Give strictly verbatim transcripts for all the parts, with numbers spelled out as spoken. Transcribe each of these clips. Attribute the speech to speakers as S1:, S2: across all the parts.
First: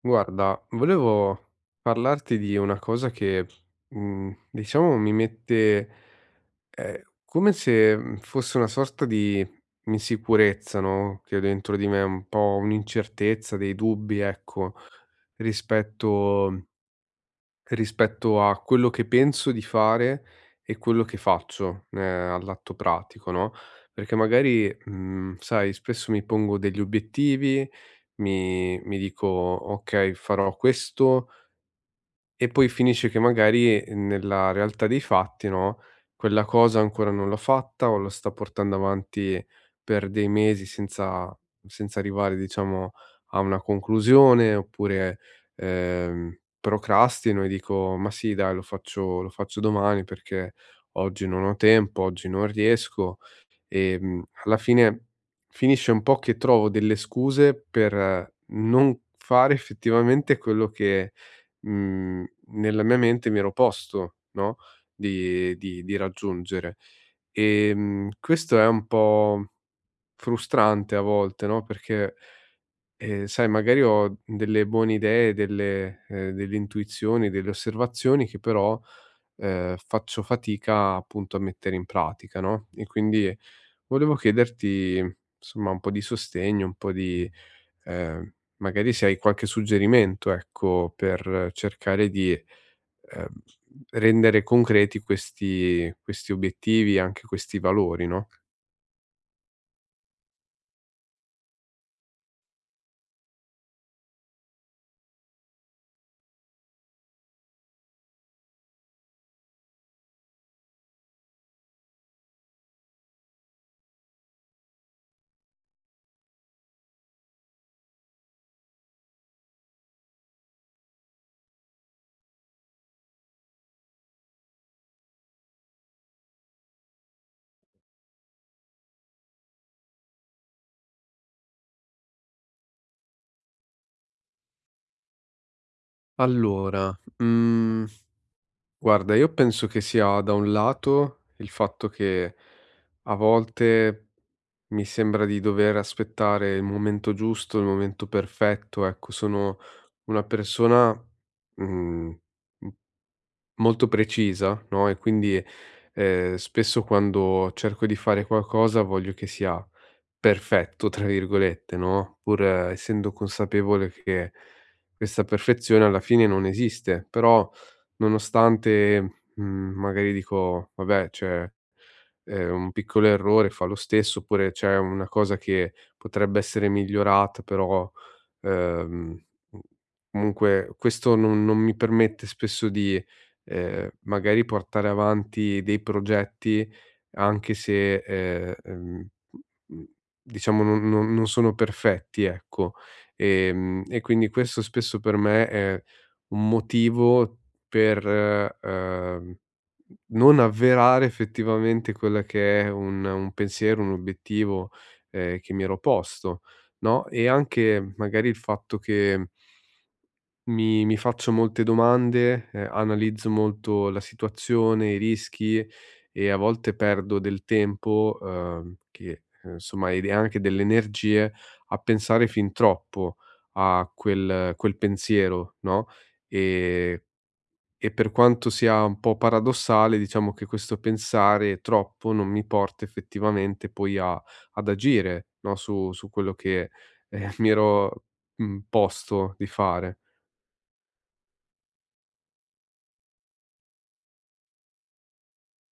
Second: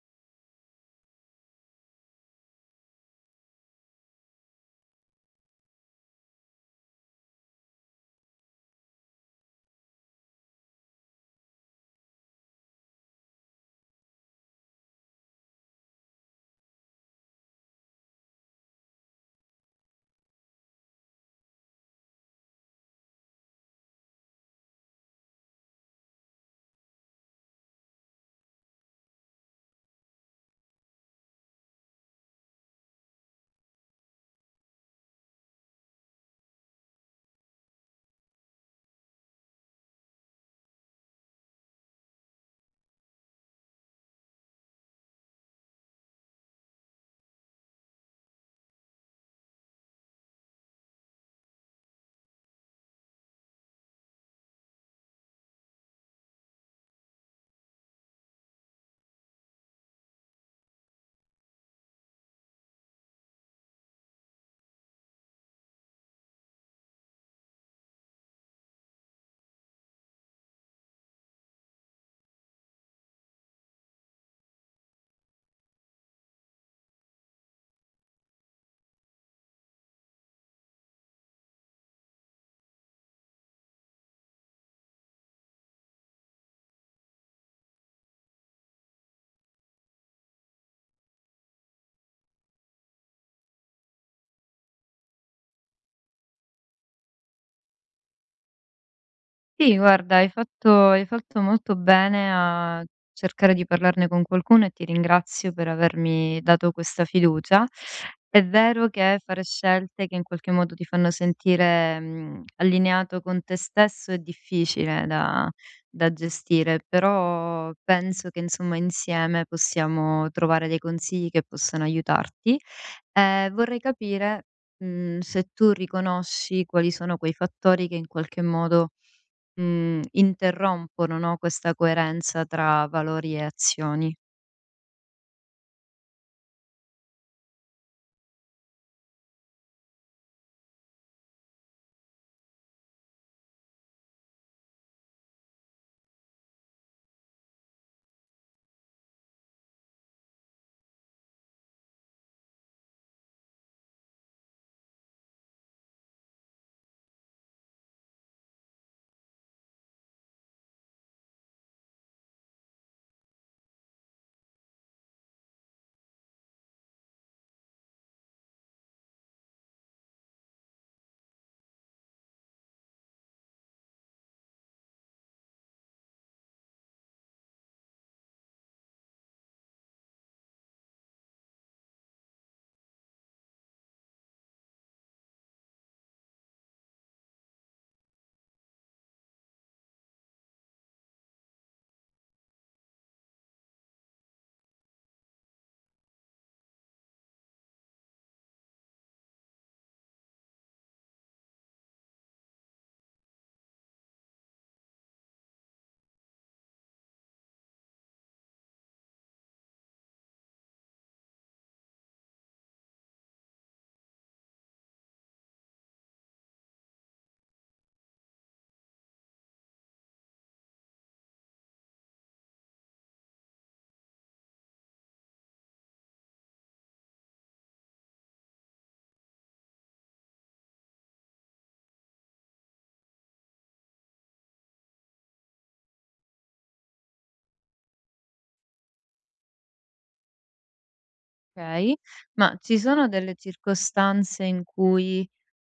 S1: Guarda, volevo parlarti di una cosa che, mhmm, diciamo mi mette, ehm, come se, mhmm, fosse una sorta di insicurezza, no, che ho dentro di me, un po' un'incertezza, dei dubbi, ecco, rispetto Rispetto a quello che penso di fare e quello che faccio, ehm, all'atto pratico, no, perché magari, mhmm, sai, spesso mi pongo degli obiettivi, mi mi dico: "Okay, farò questo, e poi finisce che magari eh, nella realtà dei fatti, no, quella cosa ancora non l'ho fatta o la sta portando avanti per dei mesi senza senza arrivare, diciamo, a una conclusione oppure, ehm, procrastino e dico: "Ma sì dai, lo faccio lo faccio domani perché oggi non ho tempo, oggi non riesco". Ehm, alla fine finisce un po' che trovo delle scuse per eh, non fare effettivamente quello che, mhmm, nella mia mente mi ero posto, no, di di di raggiungere. Ehm, questo è un po' frustrante a volte, no, perché, ehm, sai magari ho delle buone idee, delle ehm, delle intuizioni, delle osservazioni che però ehm, faccio fatica appunto a mettere in pratica, no, e quindi volevo chiederti, somma, un po' di sostegno, un po' di ehm, magari se hai qualche suggerimento, ecco, per cercare di, ehm, rendere concreti questi questi obiettivi, anche questi valori, no?
S2: Sì, guarda, hai fatto hai fatto molto bene a cercare di parlarne con qualcuno e ti ringrazio per avermi dato questa fiducia. È vero che fare scelte che in qualche modo ti fanno sentire, mhmm, allineato con te stesso è difficile da da gestire, però penso che insomma insieme possiamo trovare dei consigli che possano aiutarti. Ehm, vorrei capire, mhmm, se tu riconosci quali sono quei fattori che in qualche modo Mhmm, interrompono, no, questa coerenza tra valori e azioni.
S1: Allora, mhmm, guarda, io penso che sia da un lato il fatto che a volte mi sembra di dover aspettare il momento giusto, il momento perfetto, ecco, sono una persona, mhmm, m molto precisa, no, e quindi, ehm, spesso quando cerco di fare qualcosa voglio che sia "perfetto" tra virgolette, no, pur eh, essendo consapevole che questa perfezione alla fine non esiste, però nonostante, mhmm, magari dico: "Vabbè, cioè" ehm, un piccolo errore fa lo stesso, oppure c'è una cosa che potrebbe essere migliorata, però Ehm, mhmm, comunque questo non non mi permette spesso di, ehm, magari portare avanti dei progetti anche se, ehm, ehm, mhmm, diciamo non non non sono perfetti, ecco. Ehm, e quindi questo spesso per me è un motivo per, eh, ehm, non avverare effettivamente quella che è un un pensiero, un obiettivo, ehm, che mi ero posto no, e anche magari il fatto che mi mi faccio molte domande, ehm, analizzo molto la situazione, i rischi e a volte perdo del tempo, uhm, che, ehm, insomma ed anche delle energie a pensare fin troppo a quel quel pensiero, no, ehm e per quanto sia un po' paradossale, diciamo che questo pensare troppo non mi porta effettivamente poi a ad agire, no, su su quello che, ehm, mi ero, mhmm, posto di fare.
S2: Okay, ma ci sono delle circostanze in cui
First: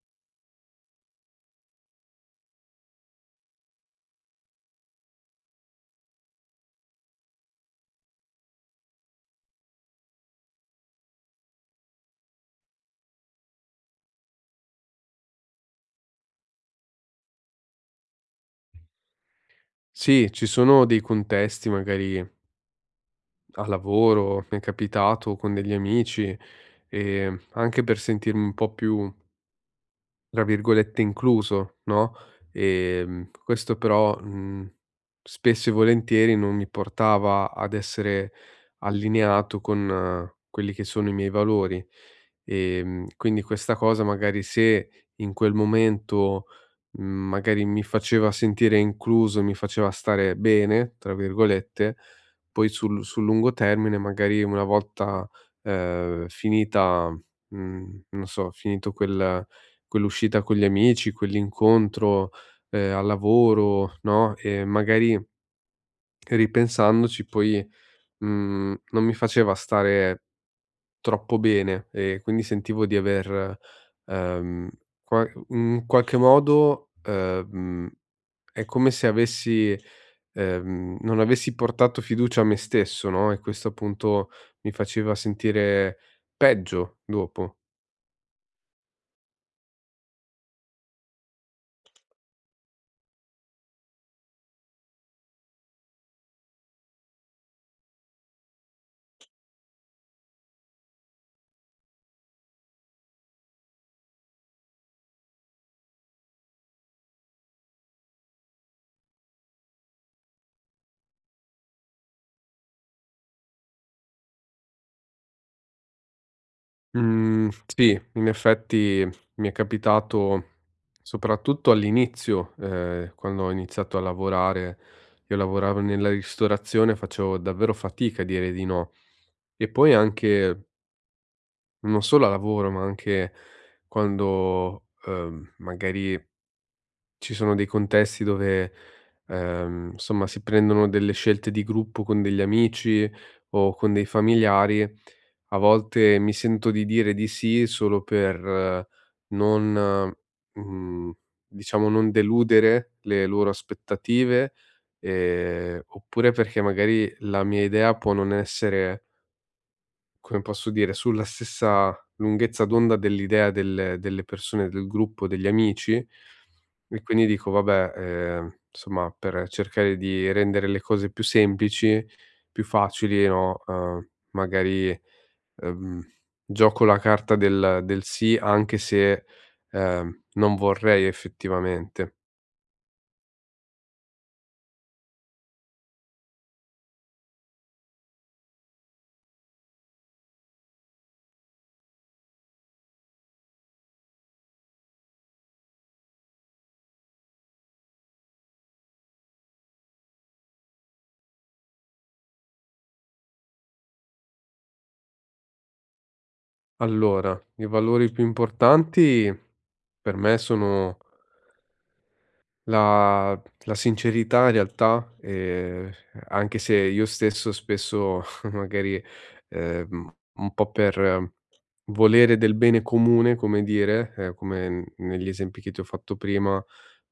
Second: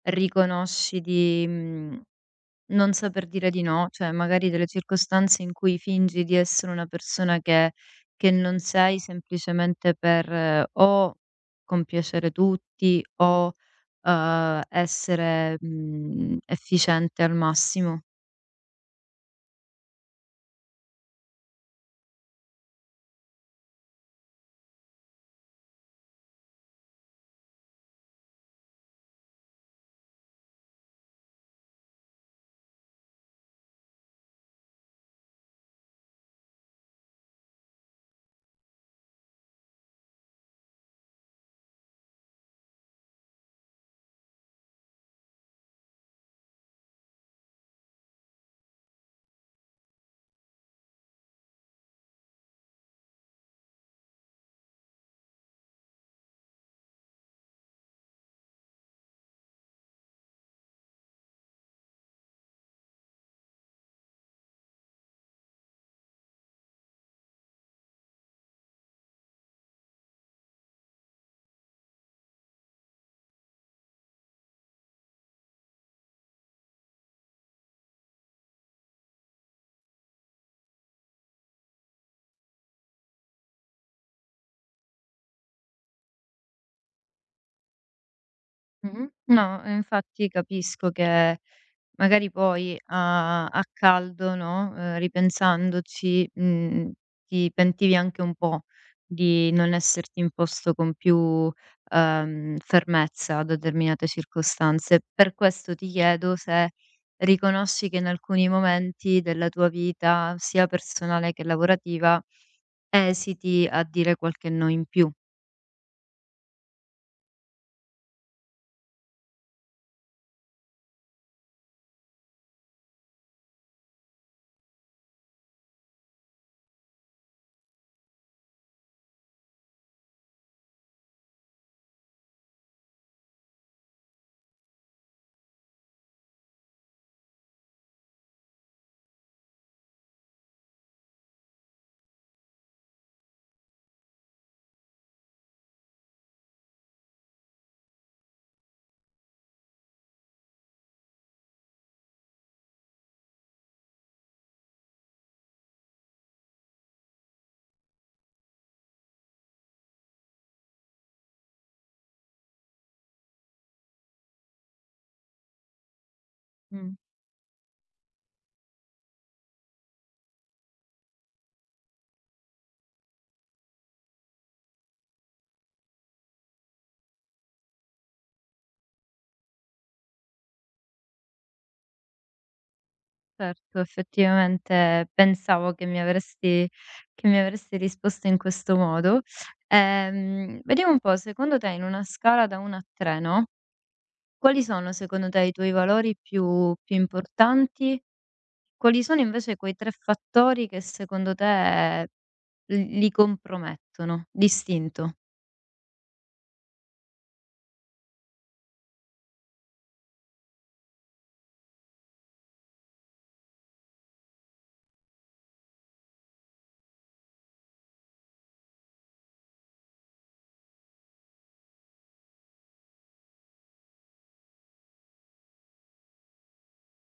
S2: riconosci di, mhmm, non saper dire di no? Cioè magari delle circostanze in cui fingi di essere una persona che che non sei semplicemente per eh, o compiacere tutti o, uhm, essere, mhmm, efficiente al massimo?
S1: Sì, ci sono dei contesti magari a lavoro, mi è capitato con degli amici, ehm, anche per sentirmi un po' più tra virgolette "incluso", no, ehm, questo però, mhmm, spesso e volentieri non mi portava ad essere allineato con eh, quelli che sono i miei valori. Ehm, quindi questa cosa magari se in quel momento, mhmm, magari mi faceva sentire incluso, mi faceva stare "bene", tra virgolette, poi sul sul lungo termine magari una volta, ehm, finita, mhmm, non so, finito quel quell'uscita con gli amici, quell'incontro, ehm, al lavoro, no, e magari ripensandoci poi, mhmm, non mi faceva stare troppo bene e quindi sentivo di aver, ehm, qua in qualche modo, ehm, è come se avessi ehm, non avessi portato fiducia a me stesso, no, e questo appunto mi faceva sentire peggio dopo.
S2: Mh-mh. No, ehm, infatti capisco che magari poi a a caldo, no, ehm, ripensandoci, mhmm, ti pentivi anche un po' di non esserti imposto con più, ehm, fermezza a determinate circostanze. Per questo ti chiedo se riconosci che in alcuni momenti della tua vita, sia personale che lavorativa, esiti a dire qualche no in più.
S1: Mhmm, sì, in effetti mi è capitato soprattutto all'inizio, ehm, quando ho iniziato a lavorare, io lavoravo nella ristorazione, facevo davvero fatica a dire di no. E poi anche non solo a lavoro, ma anche quando, ehm, magari ci sono dei contesti dove, ehm, insomma, si prendono delle scelte di gruppo con degli amici o con dei familiari. A volte mi sento di dire di sì solo per eh, non, mhmm, diciamo, non deludere le loro aspettative, ehm, oppure perché magari la mia idea può non essere come posso dire, sulla stessa lunghezza d'onda dell'idea del delle persone del gruppo, degli amici
S2: Mh.
S1: e quindi dico: "Vabbè, ehm, insomma, per cercare di rendere le cose più semplici, più facili, no, uhm, magari, ehm, gioco la carta del del sì, anche se, ehm, non vorrei effettivamente."
S2: Certo, effettivamente pensavo che mi avresti che mi avresti risposto in questo modo. Ehm, vediamo un po', secondo te in una scala da uno a tre, no, quali sono secondo te i tuoi valori più più importanti? Quali sono invece quei tre fattori che secondo te eh, li li compromettono? L'istinto.
S1: Allora, i valori più importanti per me sono La la sincerità in realtà, ehm, anche se io stesso spesso magari, ehm, un po' per eh, volere del bene comune, come dire, ehm, come n negli esempi che ti ho fatto prima,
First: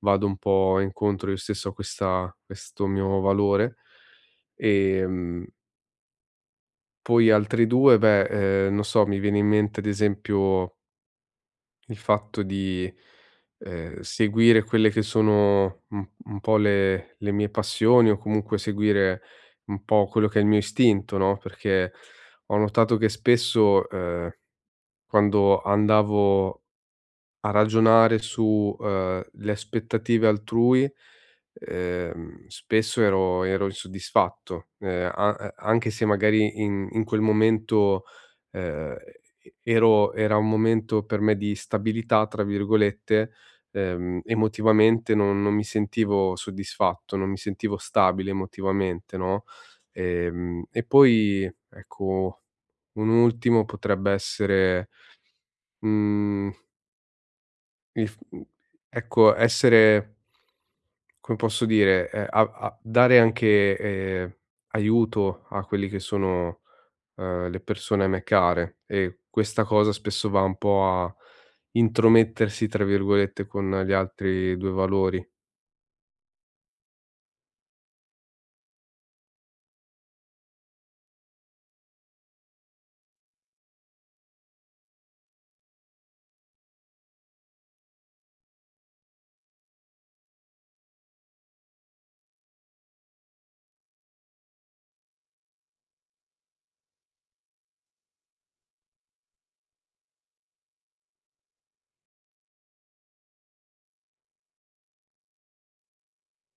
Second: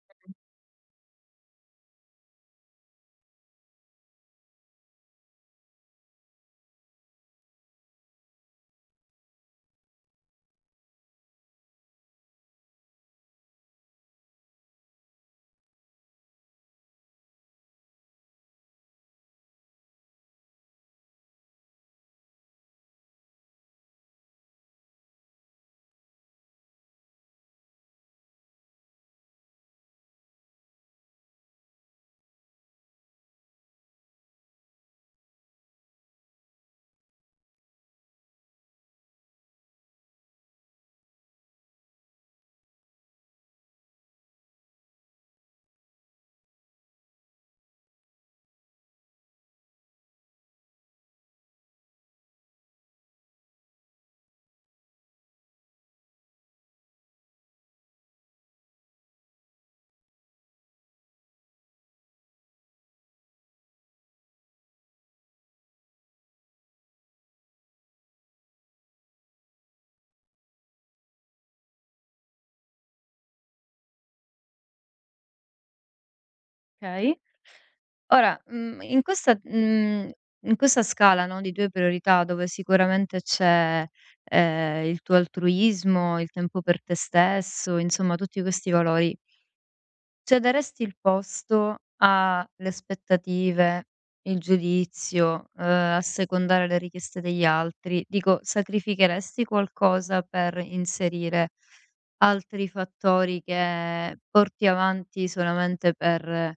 S1: vado un po' incontro io stesso a questa questo mio valore. Ehm, Poi altri due, beh, ehm, non so, mi viene in mente ad esempio il fatto di, ehm, seguire quelle che sono un un po' le le mie passioni o comunque seguire un po' quello che è il mio istinto, no, perché ho notato che spesso, ehm, quando andavo a ragionare su, uhm, le aspettative altrui, ehm, spesso ero ero insoddisfatto, ehm, a a anche se magari in in quel momento, ehm, e ero era un momento per me di "stabilità" tra virgolette, ehm, emotivamente non non mi sentivo soddisfatto, non mi sentivo stabile emotivamente, no, ehm, e poi ecco, un ultimo potrebbe essere, mhmm il f mhmm, ecco, essere come posso dire, ehm, a a dare anche, ehm, aiuto a quelli che sono, ehm, le persone a me care e questa cosa spesso va un po' a "intromettersi", tra virgolette, con gli altri due valori.
S2: Okay. Ora, mhmm, in questa mhmm, in questa scala, no, di due priorità dove sicuramente c'è, ehm, il tuo altruismo, il tempo per te stesso, insomma tutti questi valori, cederesti il posto alle aspettative, il giudizio, uhm, assecondare le richieste degli altri? Dico, sacrificheresti qualcosa per inserire altri fattori che porti avanti solamente per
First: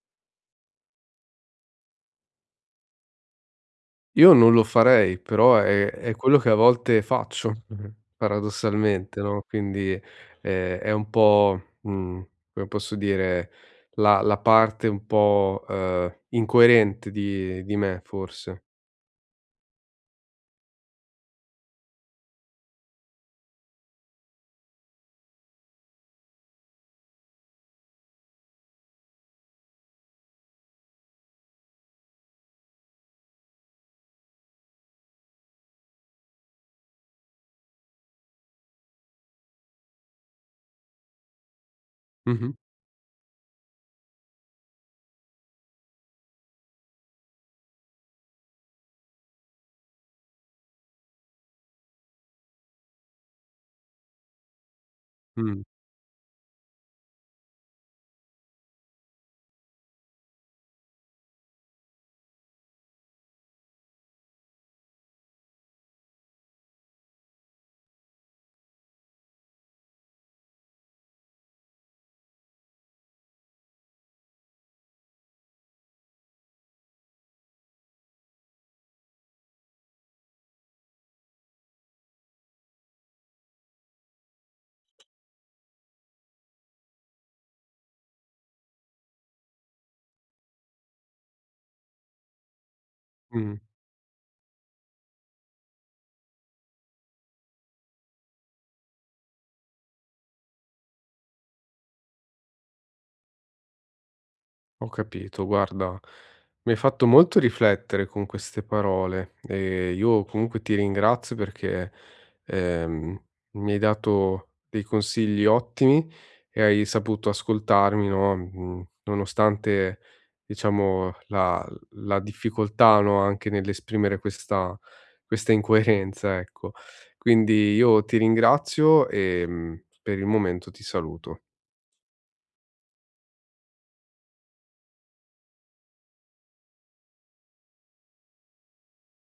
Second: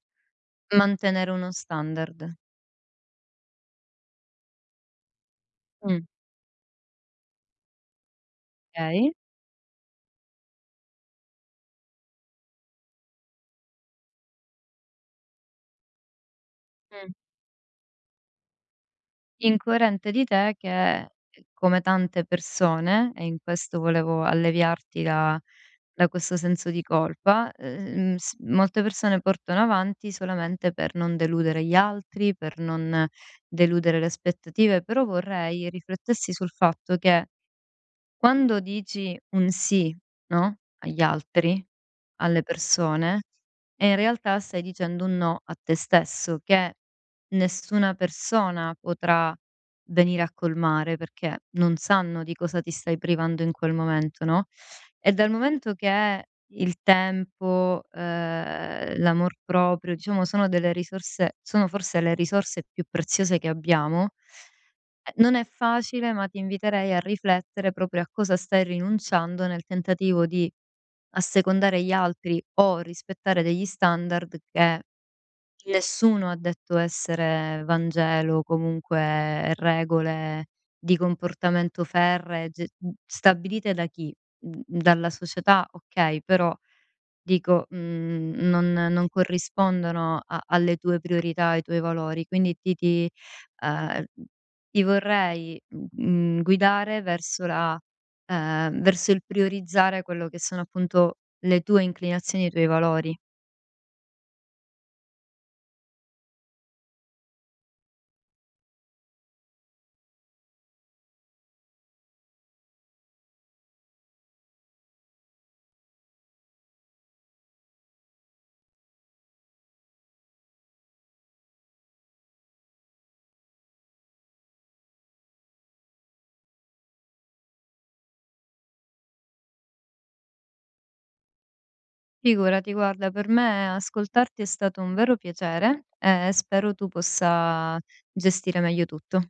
S2: mantenere uno standard.
S1: Io non lo farei, però è
S2: Mh.
S1: è quello che a volte faccio,
S2: Okay.
S1: paradossalmente, no, quindi, ehm, è un po', mhmm, come posso dire, la la parte un po', ehm, incoerente
S2: Mh.
S1: di di me forse.
S2: Incoerente di te che, ehm, come tante persone, e in questo volevo alleviarti da da questo senso di colpa. ehm, s molte persone portano avanti solamente per non deludere gli altri, per non deludere le aspettative, però vorrei riflettessi sul fatto che quando dici un sì, no, agli altri, alle
S1: Mh-mh.
S2: persone, e in realtà stai dicendo un no a te stesso, che nessuna persona potrà venire a colmare, perché non sanno di cosa ti stai privando in quel momento, no. E dal
S1: Mh.
S2: momento che il tempo, ehm, l'amor proprio, diciamo sono delle risorse sono forse le risorse più preziose che abbiamo, eh, non è facile, ma ti inviterei a riflettere proprio a cosa stai rinunciando nel tentativo di assecondare gli altri o rispettare degli standard che nessuno ha detto essere Vangelo, comunque regole di comportamento ferree, ge- stabilite da chi? Mhmm, dalla società, okay, però dico, mhmm, non non corrispondono a alle tue priorità, ai tuoi valori, quindi ti ti
S1: Mh.
S2: ehm, ti vorrei, mhmm, guidare verso la ehm, verso il priorizzare quello che sono appunto le tue inclinazioni e i tuoi valori.
S1: Ho capito, guarda, mi hai fatto molto riflettere con queste parole e io comunque ti ringrazio perché ehm, mi hai dato dei consigli ottimi e hai saputo ascoltarmi, no? Mm, nonostante, diciamo, la, la difficoltà, no? Anche nell'esprimere questa, questa incoerenza, ecco. Quindi io ti ringrazio e mm, per il momento ti saluto.
S2: Figurati, guarda, per me ascoltarti è stato un vero piacere e spero tu possa gestire meglio tutto.